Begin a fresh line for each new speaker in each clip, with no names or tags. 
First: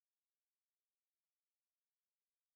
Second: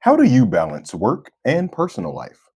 How do you balance work and personal life?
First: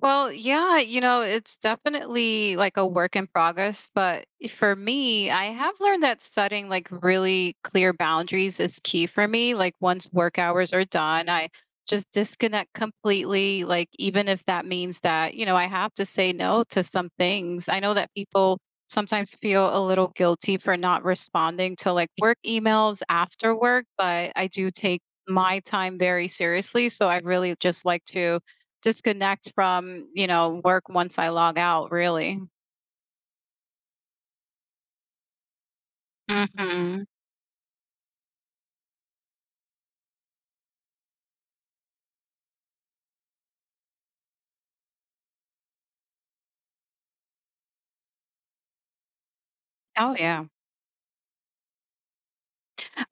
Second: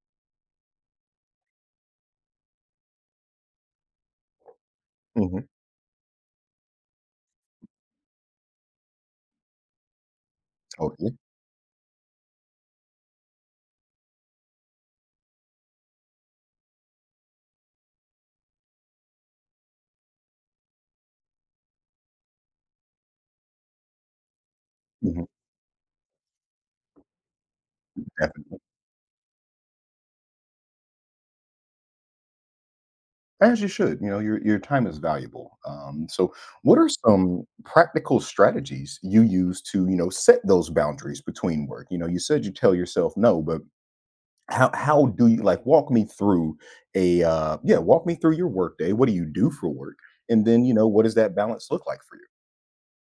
Well, yeah, it's definitely like a work in progress. But for me, I
Hmm.
have learned that setting like really clear boundaries is key for me. Like once work hours are
Totally.
done, I just disconnect completely. Like, even if that means that, I have to say no to some things. I know that people sometimes feel a little guilty for not responding to like work emails after work, but I do take
Hmm.
my time very seriously. So I really just like
Yeah,
to disconnect from, work once I log out, really.
as you should, you know, your time is valuable. So, what are
Mhm.
some practical strategies you use to, you know, set those boundaries between work? You know, you said you tell yourself no, but how do you like walk me through walk me through your work day? What do you do for work?
Oh, yeah.
And then, you know, what does that balance look like for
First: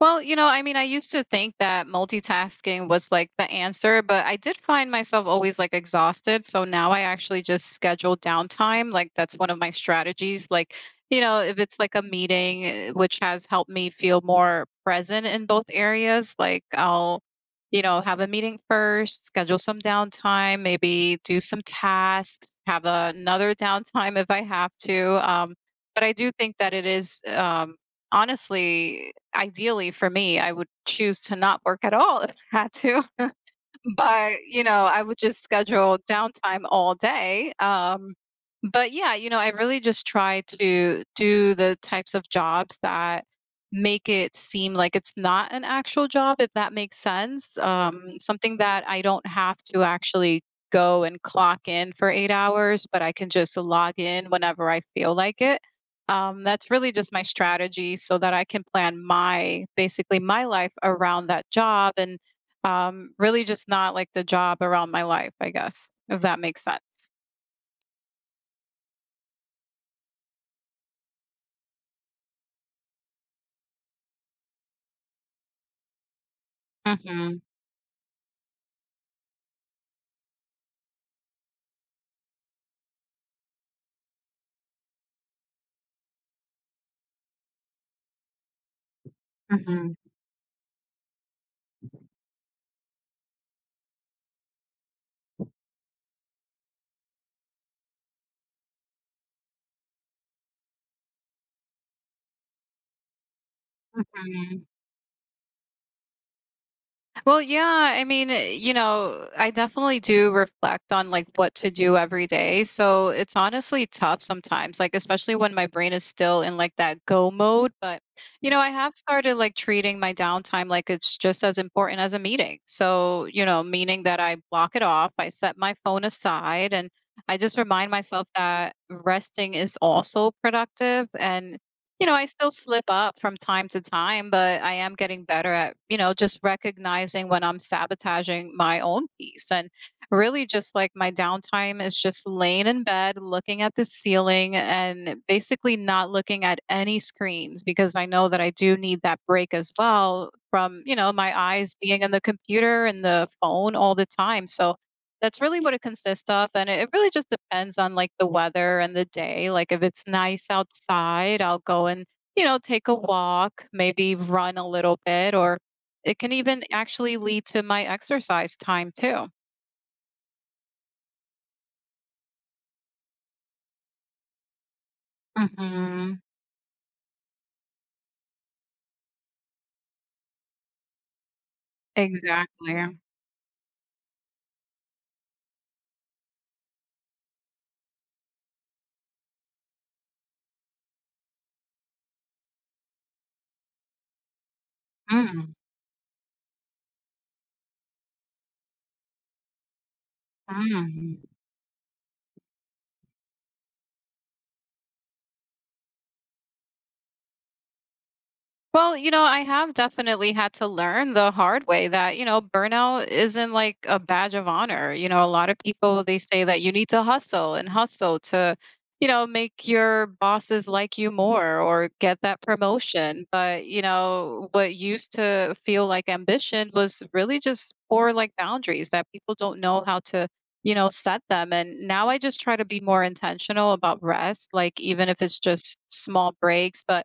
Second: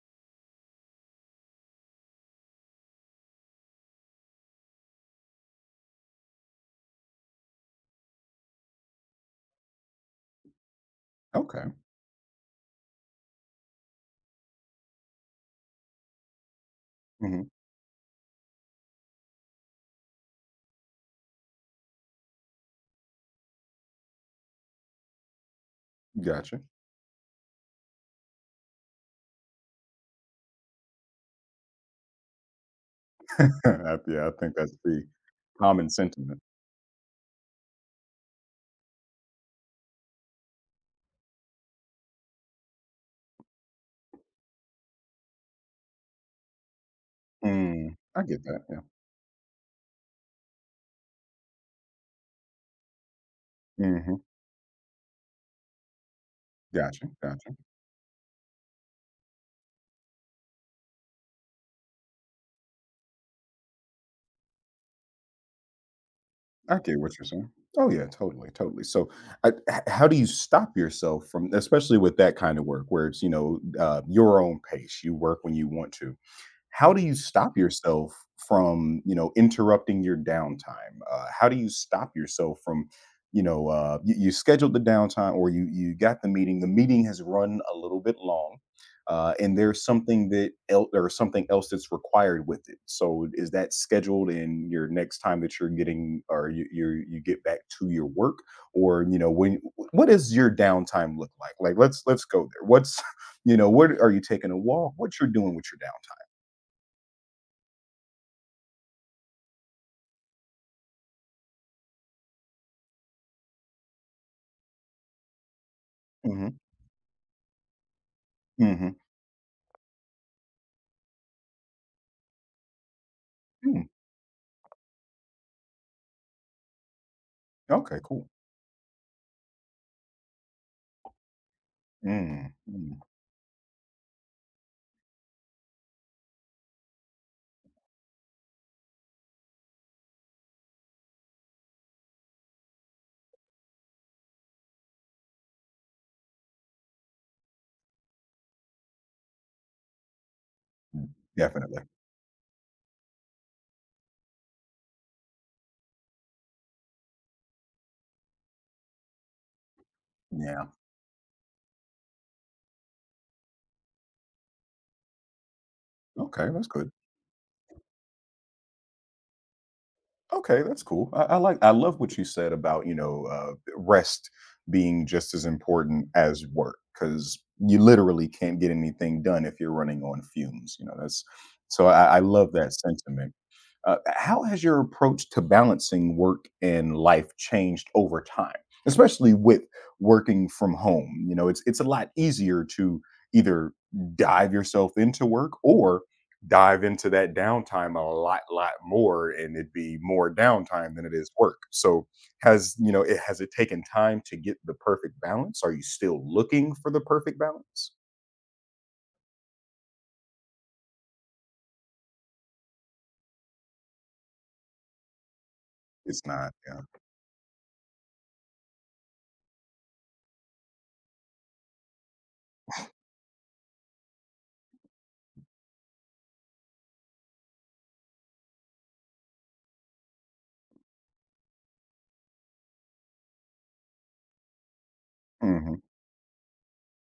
Well, I mean, I used to think that multitasking was like the answer, but I did find myself always like exhausted. So now I actually just schedule downtime. Like that's one of my strategies. Like,
you?
if
Okay.
it's like a meeting, which has helped me feel more present in both areas, like I'll,
Hmm.
have a meeting first, schedule some downtime, maybe do some tasks, have another downtime if I have to. But I do think
Gotcha.
that it is honestly ideally for me, I would choose to not work at all if I had to,
Yeah, I
but
think that's
I
the
would just
common
schedule
sentiment.
downtime all day. But yeah, I really just try to do the types of jobs that make it seem like it's not an actual job, if that makes sense.
I get
Something
that.
that I don't have to actually go and clock in for 8 hours, but I can just log
Mhm.
in whenever I feel like it. That's really
Gotcha,
just my
gotcha.
strategy so that I can plan my life around that job and really just not like the job around my life, I guess, if that makes
I get
sense.
what you're saying. Oh, yeah, totally, totally. So, I h how do you stop yourself from, especially with that kind of work where it's your own pace, you work when you want to. How do you
Mhm,
stop yourself from, interrupting your downtime? How do you stop yourself from, you scheduled the downtime, or you got the meeting. The meeting has run a little bit long, and there's
mhm,
something or something else that's required with it. So is that scheduled in your next time that you're getting, or you get back to your work, or you know when what does your downtime look like? Like let's go there. What's what are you taking a
mhm.
walk? What you're doing with your
Well, yeah, I mean, I definitely do reflect on like what to do every day. So it's honestly tough sometimes, like especially when my brain is still in
downtime?
like that go mode. But I have
Mhm.
started like treating my downtime like it's just as important as a meeting. So,
Mm,
meaning that I block it off, I set my phone aside, and I just remind
okay,
myself
cool.
that resting is also productive. And I still
Mm,
slip
mm,
up from time to time, but I am getting better at, just recognizing when I'm sabotaging my own peace. And really, just like my downtime is just laying in bed, looking at the ceiling, and basically not looking at any screens because I know that I do need that break as well from,
mm,
my eyes
definitely.
being on the computer and the phone all the time. So, that's really what it consists of, and it really just depends on, like, the weather and the day. Like, if it's nice
Yeah.
outside, I'll go and, take a walk, maybe run a little bit, or it can
Okay,
even
that's good.
actually lead to my exercise time too.
Okay, that's cool. I love what you said about, rest being just as important
Mhm.
as work, because you literally can't get anything done if you're running on fumes. You know that's so I love that
Exactly.
sentiment. How has your approach to balancing work and life changed over time, especially with working from home? You know, it's a lot easier to either dive yourself into
Mm,
work or dive into that downtime a lot more, and it'd be more downtime than it
mm.
is work. So has it taken time to get the perfect balance? Are you still looking for the perfect balance?
Well, I have definitely had to learn the hard way that, burnout isn't like a badge of honor. A lot of people, they
It's
say
not,
that you
yeah.
need to hustle and hustle to, make your bosses like you more or get that promotion. But, what used to feel like ambition was really just poor like boundaries that people don't know how to, set them. And now I just try to be more intentional about rest, like even if it's
Hmm.
just small breaks. But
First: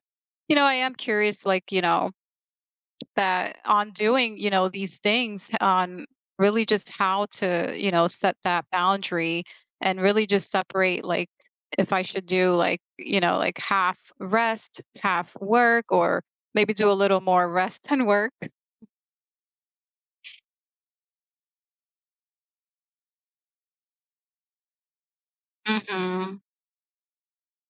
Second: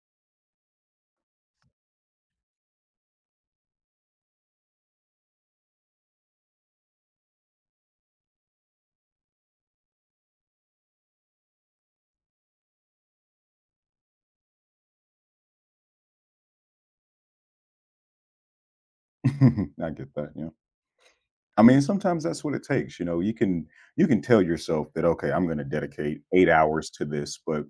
I am curious, like, that on doing, these things on really just how to, set that boundary and really just separate, like, if I should do, like, like half rest, half work, or maybe do a little more rest than work.
I get that, yeah. I mean, sometimes that's what it takes, you know. You can tell yourself that okay, I'm going to dedicate
Mm-hmm.
8 hours to this, but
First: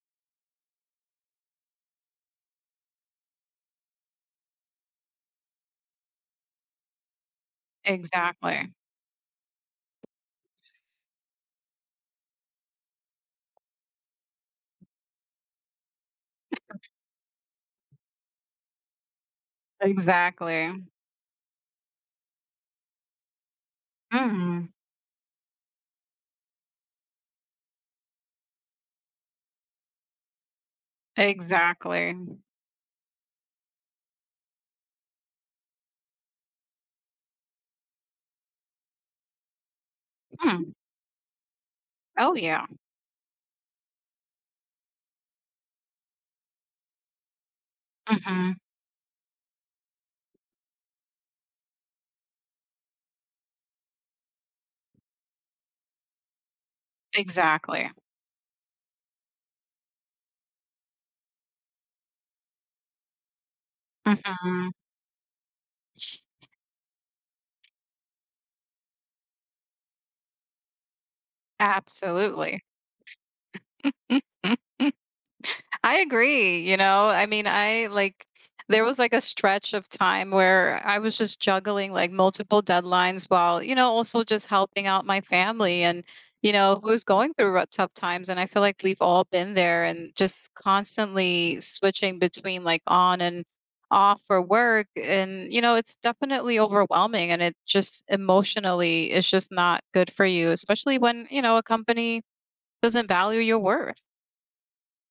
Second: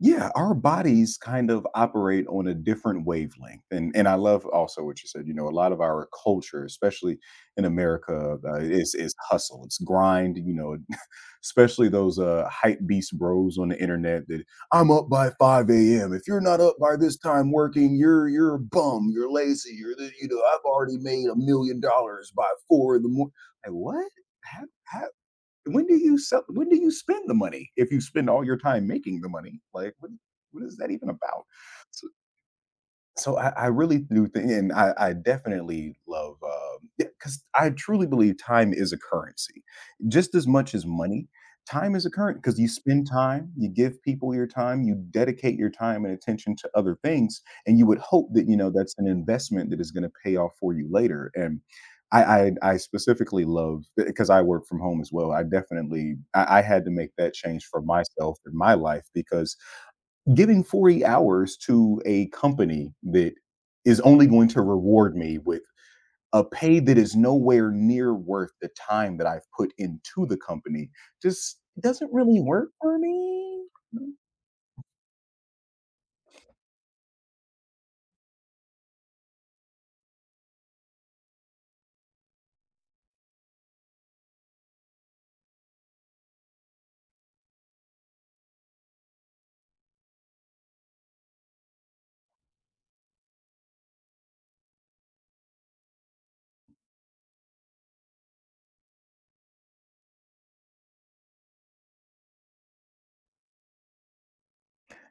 yeah, our bodies kind of operate on a different wavelength, and I love also what you said. You know, a lot of our culture, especially in America,
Exactly.
is hustle, it's grind. You know, especially those hype beast bros on the internet that I'm up by 5 a.m. If you're not up by this time working, you're a bum, you're lazy, you're the, you know I've
Exactly.
already made $1 million by 4 in the morning. Like what?
Hmm.
How when do you sell, when do you spend the money if you spend all your time making the money? Like, what is that even about? So
Exactly.
so I really do think, and I definitely love, because I truly believe time is a currency, just as much
Hmm.
as money. Time is a
Oh,
current because
yeah.
you spend time, you give people your time, you dedicate your time and attention to other things, and you would hope that
Hmm.
you know that's an investment that is going to pay off for you later. And I specifically love because I work from home as well. I had to make that change for
Exactly.
myself in my life, because giving 40 hours to a company that is only going to
Hmm.
reward me with a pay that is nowhere near worth the time that I've put into the company just doesn't really
Absolutely.
work for me. Mm.
I agree, I mean, I like, there was like a stretch of time where I was just juggling like multiple deadlines while, also just helping out my family and, who's going through tough times. And I feel like we've all been there, and just constantly switching between like on and off for work. And, it's definitely overwhelming and it just emotionally is just not good for you, especially when, a company doesn't value your worth.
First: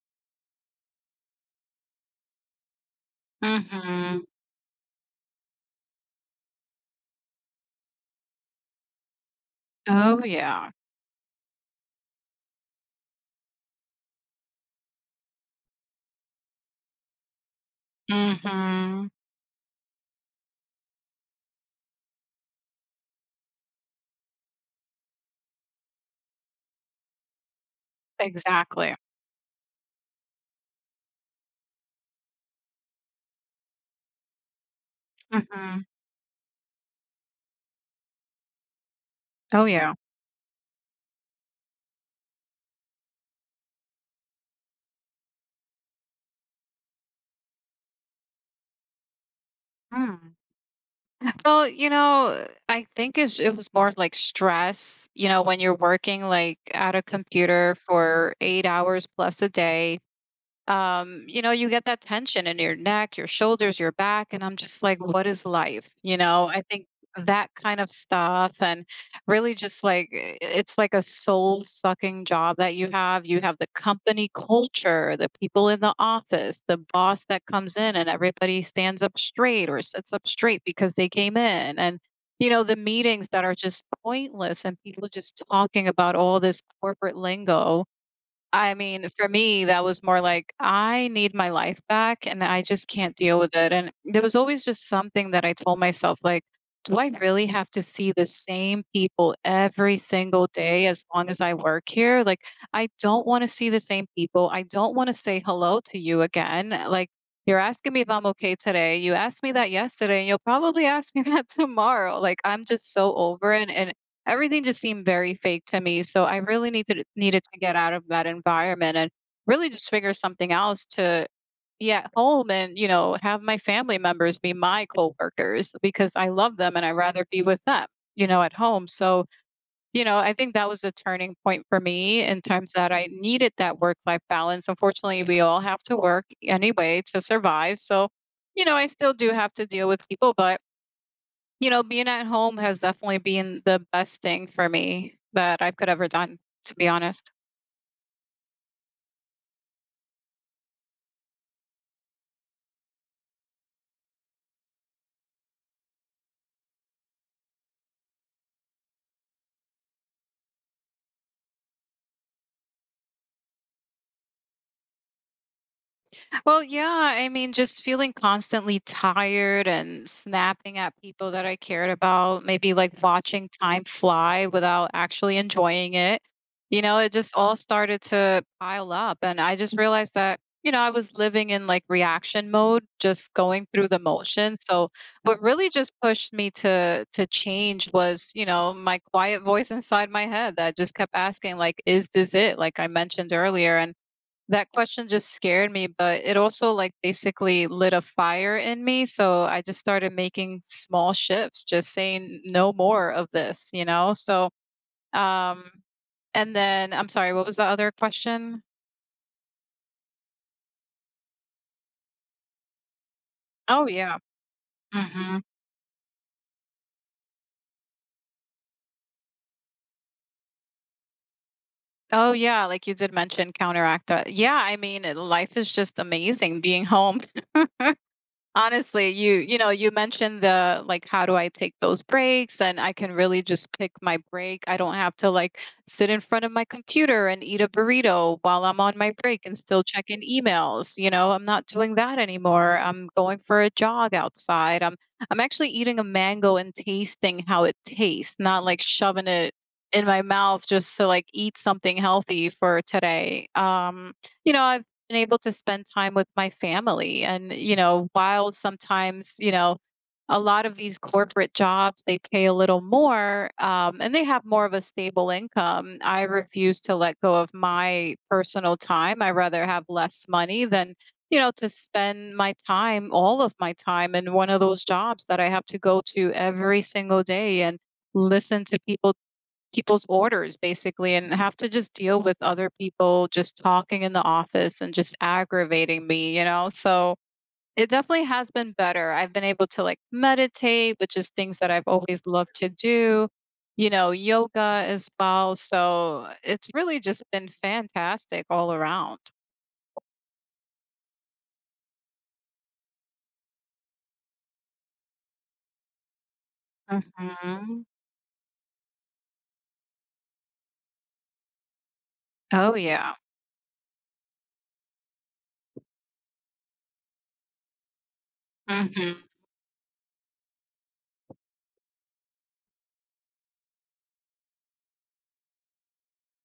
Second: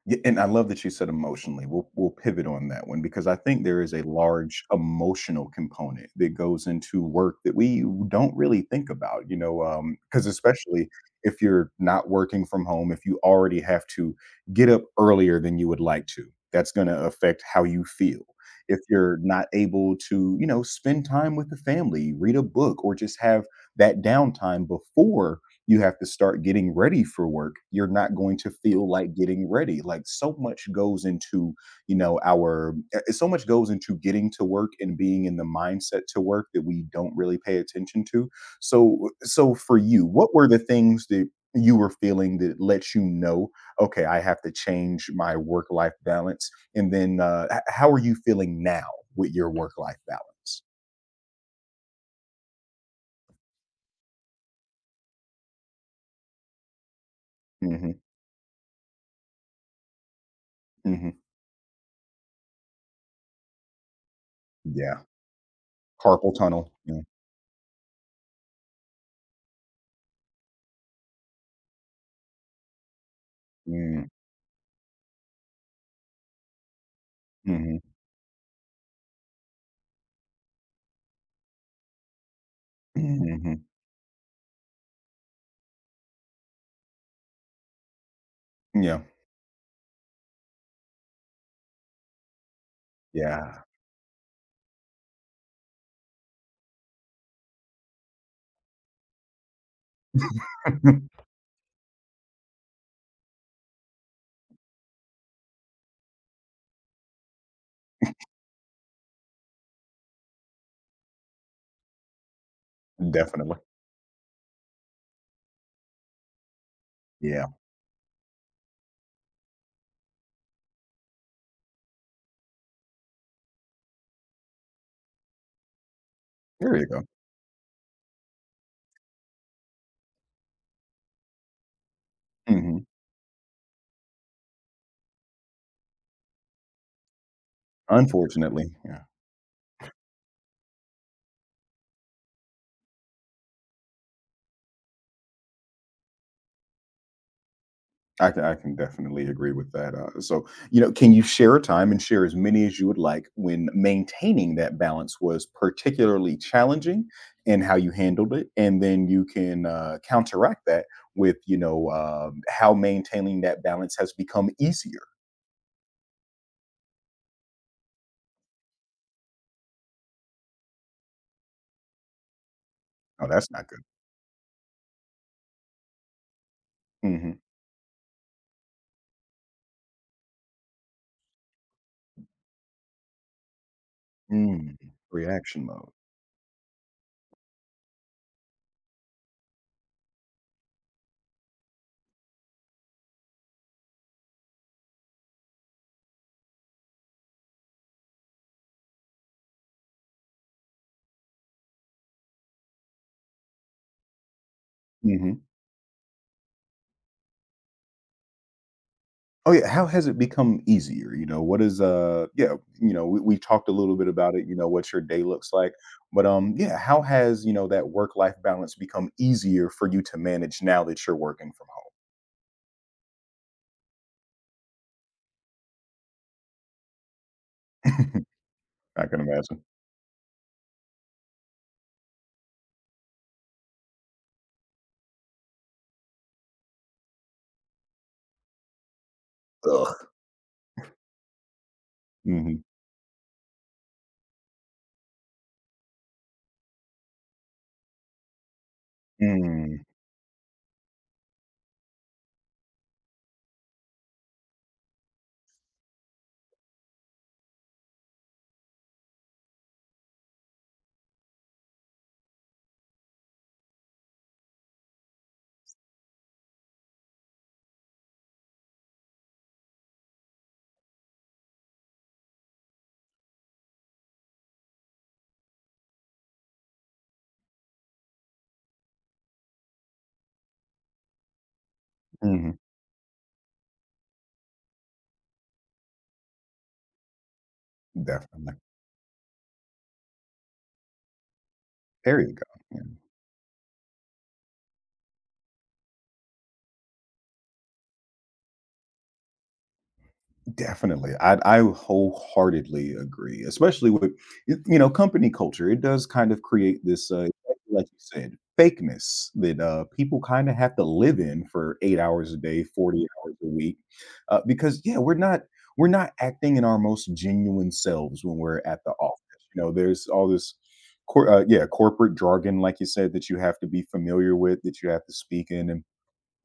Yeah, and I love that you said emotionally. We'll pivot on that one, because I think there is a
Hmm.
large emotional component that goes into work that we don't really think about,
Oh,
because
yeah.
especially if you're not working from home, if you already have to get up earlier than you would like to, that's going to affect how you feel. If
Mhm.
you're not able to spend time with the family, read a book, or just have that downtime before you have to start getting ready for work, you're not going to feel
Exactly.
like getting ready. Like so much goes into getting to work and being in the
Mhm.
mindset to work that we don't really pay attention to. So
Oh,
for
yeah.
you, what were the things that you were feeling that lets you know, okay, I have to change my work life balance? And then how are you feeling now with your work life
Mm.
balance?
Well, I think it was more like stress, when you're working like at a computer
Hmm.
for 8 hours plus a day,
Hmm.
you get that tension in your neck, your shoulders, your back. And I'm just like,
Yeah.
what is life?
Carpal
I
tunnel.
think
Yeah.
that kind of stuff and really just like, it's like a soul sucking job that you have. You have the company culture, the people in the office, the boss that comes
Mm-hmm.
in and everybody stands up straight or sits up straight because they came in. And the meetings that are
Mhm.
just pointless and people just talking about all this corporate lingo. I
Yeah.
mean, for me, that was more like, "I need my life back, and I just can't deal with
Yeah.
it," and there was always just something that I told myself, like, "Do I really have to see the same people every single day as long as I work here? Like, I don't wanna see the same people, I don't wanna say hello to you again, like, you're asking me if I'm okay today, you asked me that yesterday, and you'll probably ask me that tomorrow." Like, I'm just so over
Definitely.
it, and everything just seemed very fake to me, so I really needed
Yeah.
to get out of that environment and really just figure something else, to be at home and, have my family members be my coworkers because I love them
There
and
you
I'd
go.
rather be with them, at home. So, I think that was a turning point for me, in terms
Mhm.
that I needed that work-life balance. Unfortunately, we all have to work anyway to survive. So,
Unfortunately,
I
yeah.
still do have to deal with people, but being at home has definitely been the best thing for me that I could ever done, to be honest.
I can definitely agree with that, so, you know, can you share a time, and share as many as you would like, when maintaining that balance was particularly challenging, and how you handled it? And then you can, counteract that with how maintaining that balance has become easier.
Well, yeah, I mean, just feeling constantly tired and snapping at people that I cared about, maybe like
Oh,
watching
that's not good.
time fly without actually enjoying it. It just
Mhm.
all started to pile up. And I just realized that, I was living in like reaction mode, just going through the motion.
Mm.
So what
Reaction
really just
mode.
pushed me to change was, my quiet voice inside my head that just kept asking, like, is this it? Like I mentioned earlier. And that question just scared me, but it also like basically lit a fire in me. So I just started making small shifts, just saying no more of this, So,
Mhm.
um, and then, I'm sorry, what was the other question?
Oh yeah, how has it become easier? You know, what is yeah, you know, we talked a
Oh,
little bit
yeah.
about it, you know, what your day
Hmm.
looks like. But yeah, how has that work-life balance become easier for you to manage now that you're working from home?
Oh, yeah. Like you did mention counteract that. Yeah. I mean, life is just amazing being home.
I
Honestly,
can imagine.
you mentioned the, like, how do I take those breaks, and I can really just pick my break. I don't have to like sit in front of my computer and eat a burrito while I'm on my break and still
Ugh.
checking emails. I'm not doing that
Hmm.
anymore. I'm going for a jog outside. I'm actually eating a mango and tasting how it tastes, not like shoving it in my mouth just to like eat something healthy for today. I've been able to spend time with my family, and while sometimes, a lot of these corporate jobs they pay a little more, and they have more of a stable income. I refuse to let go of my personal time. I rather have less money than, to spend my time all of my time in one of those jobs that I have to go to every single day and listen to people's orders basically, and have to just deal with
Mm-hmm.
other people just talking in the office and just aggravating me, So it definitely has
Definitely.
been better. I've been able to like meditate, which is things that I've
There
always
you go.
loved to
Yeah.
do, yoga as well. So it's really just been fantastic all around.
Definitely. I wholeheartedly agree, especially with company culture. It does kind of create this, exactly
Hmm.
like you said, fakeness that, people kinda have to live in for 8 hours a day,
Oh,
40
yeah.
hours a week, because, yeah, we're not acting in our most genuine selves when we're at the
Hmm.
office. You know, there's all this corporate jargon, like you said, that you have to be familiar with, that you have to speak in, and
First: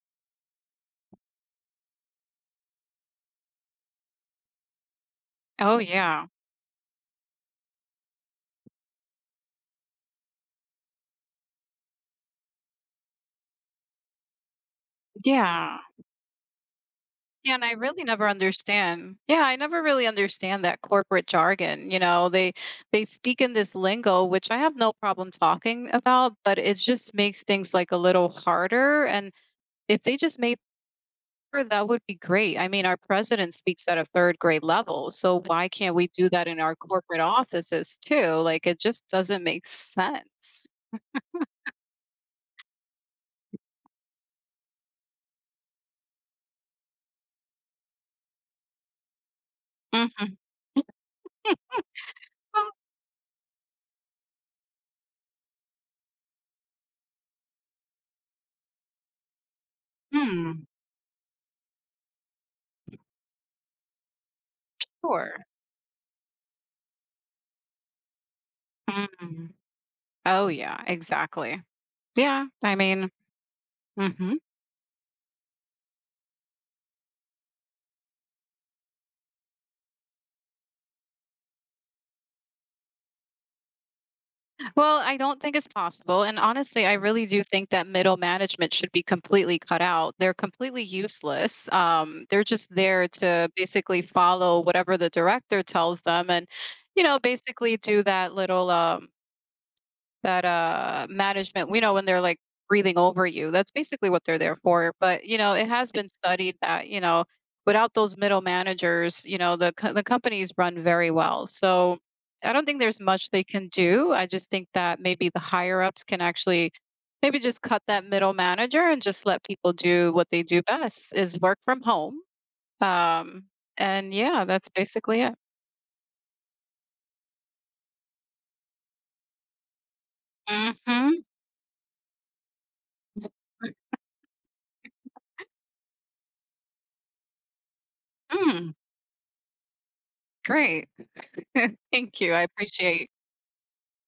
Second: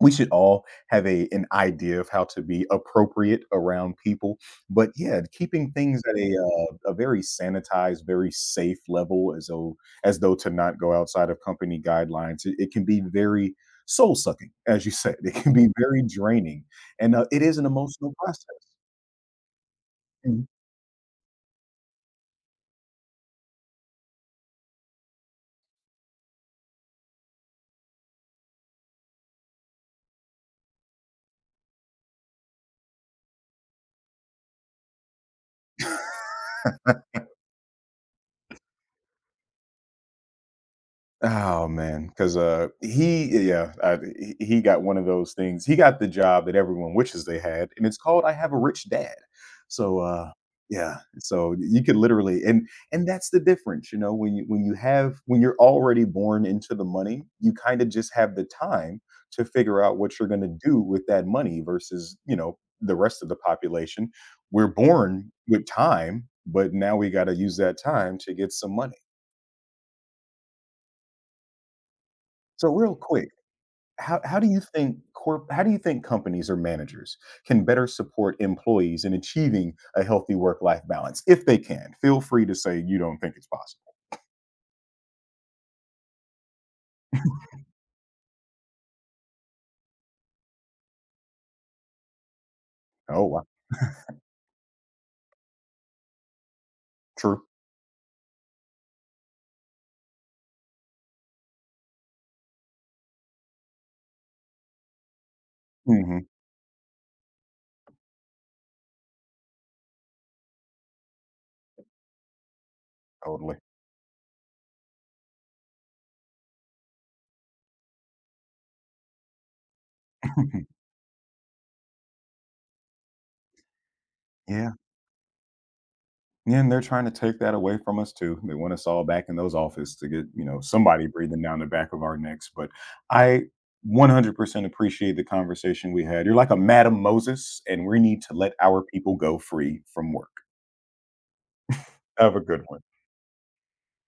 we should all have a an idea of how to be appropriate around people. But yeah, keeping
Oh,
things at
yeah.
a very sanitized, very safe level, as though to not go outside of company guidelines, it can be very soul sucking, as you said. It can be
Yeah.
very draining, and it
Yeah,
is
and
an
I really
emotional
never
process.
understand. Yeah, I never really understand that corporate jargon. They speak in this lingo, which I have no problem talking about, but it just makes things like a little harder. And if they just made sure, that would be great. I mean, our president speaks at a third grade level, so why can't we do that in our corporate offices too? Like, it just doesn't make sense.
Oh man, because he yeah, I, he got one of those things. He got the job that everyone wishes they had, and it's called "I Have a Rich Dad." So
Mhm.
uh, yeah, so you could literally, and that's the difference, you know, when you have when you're already born into the money, you kind of just have the time to figure out what you're going to
Hmm.
do with that money, versus the rest of the population. We're born
Sure.
with time, but now we got to use that time to get some money.
Mm. Oh yeah, exactly. Yeah,
So
I
real
mean.
quick, how
Mhm.
how do you think corp how do you think companies or managers can better support employees in achieving a healthy work life balance, if they can? Feel free to say you don't think it's possible.
Well, I don't think it's possible. And honestly, I really do think that middle management should be completely cut out. They're completely useless. They're just there
Oh, wow.
to basically follow whatever the director tells them and,
True.
basically do that little that management we know when they're like breathing over you. That's basically what they're there for. But it has been
Hmm.
studied that, without those middle managers, the the companies run very well. So I don't think there's much they
Totally.
can do. I just think that maybe the higher ups can actually maybe just cut that middle manager and just let people do what they do best, is work from home. um and yeah, that's
Yeah.
basically it.
Yeah, and they're trying to take that away from us too. They want us all back in those offices to get, you know, somebody
Hmm.
breathing down the back of our necks. But I 100% appreciate the conversation we had. You're like a Madam Moses, and we need to let
Mm,
our people go free from work.
great, thank you,
Have a
I
good one.
appreciate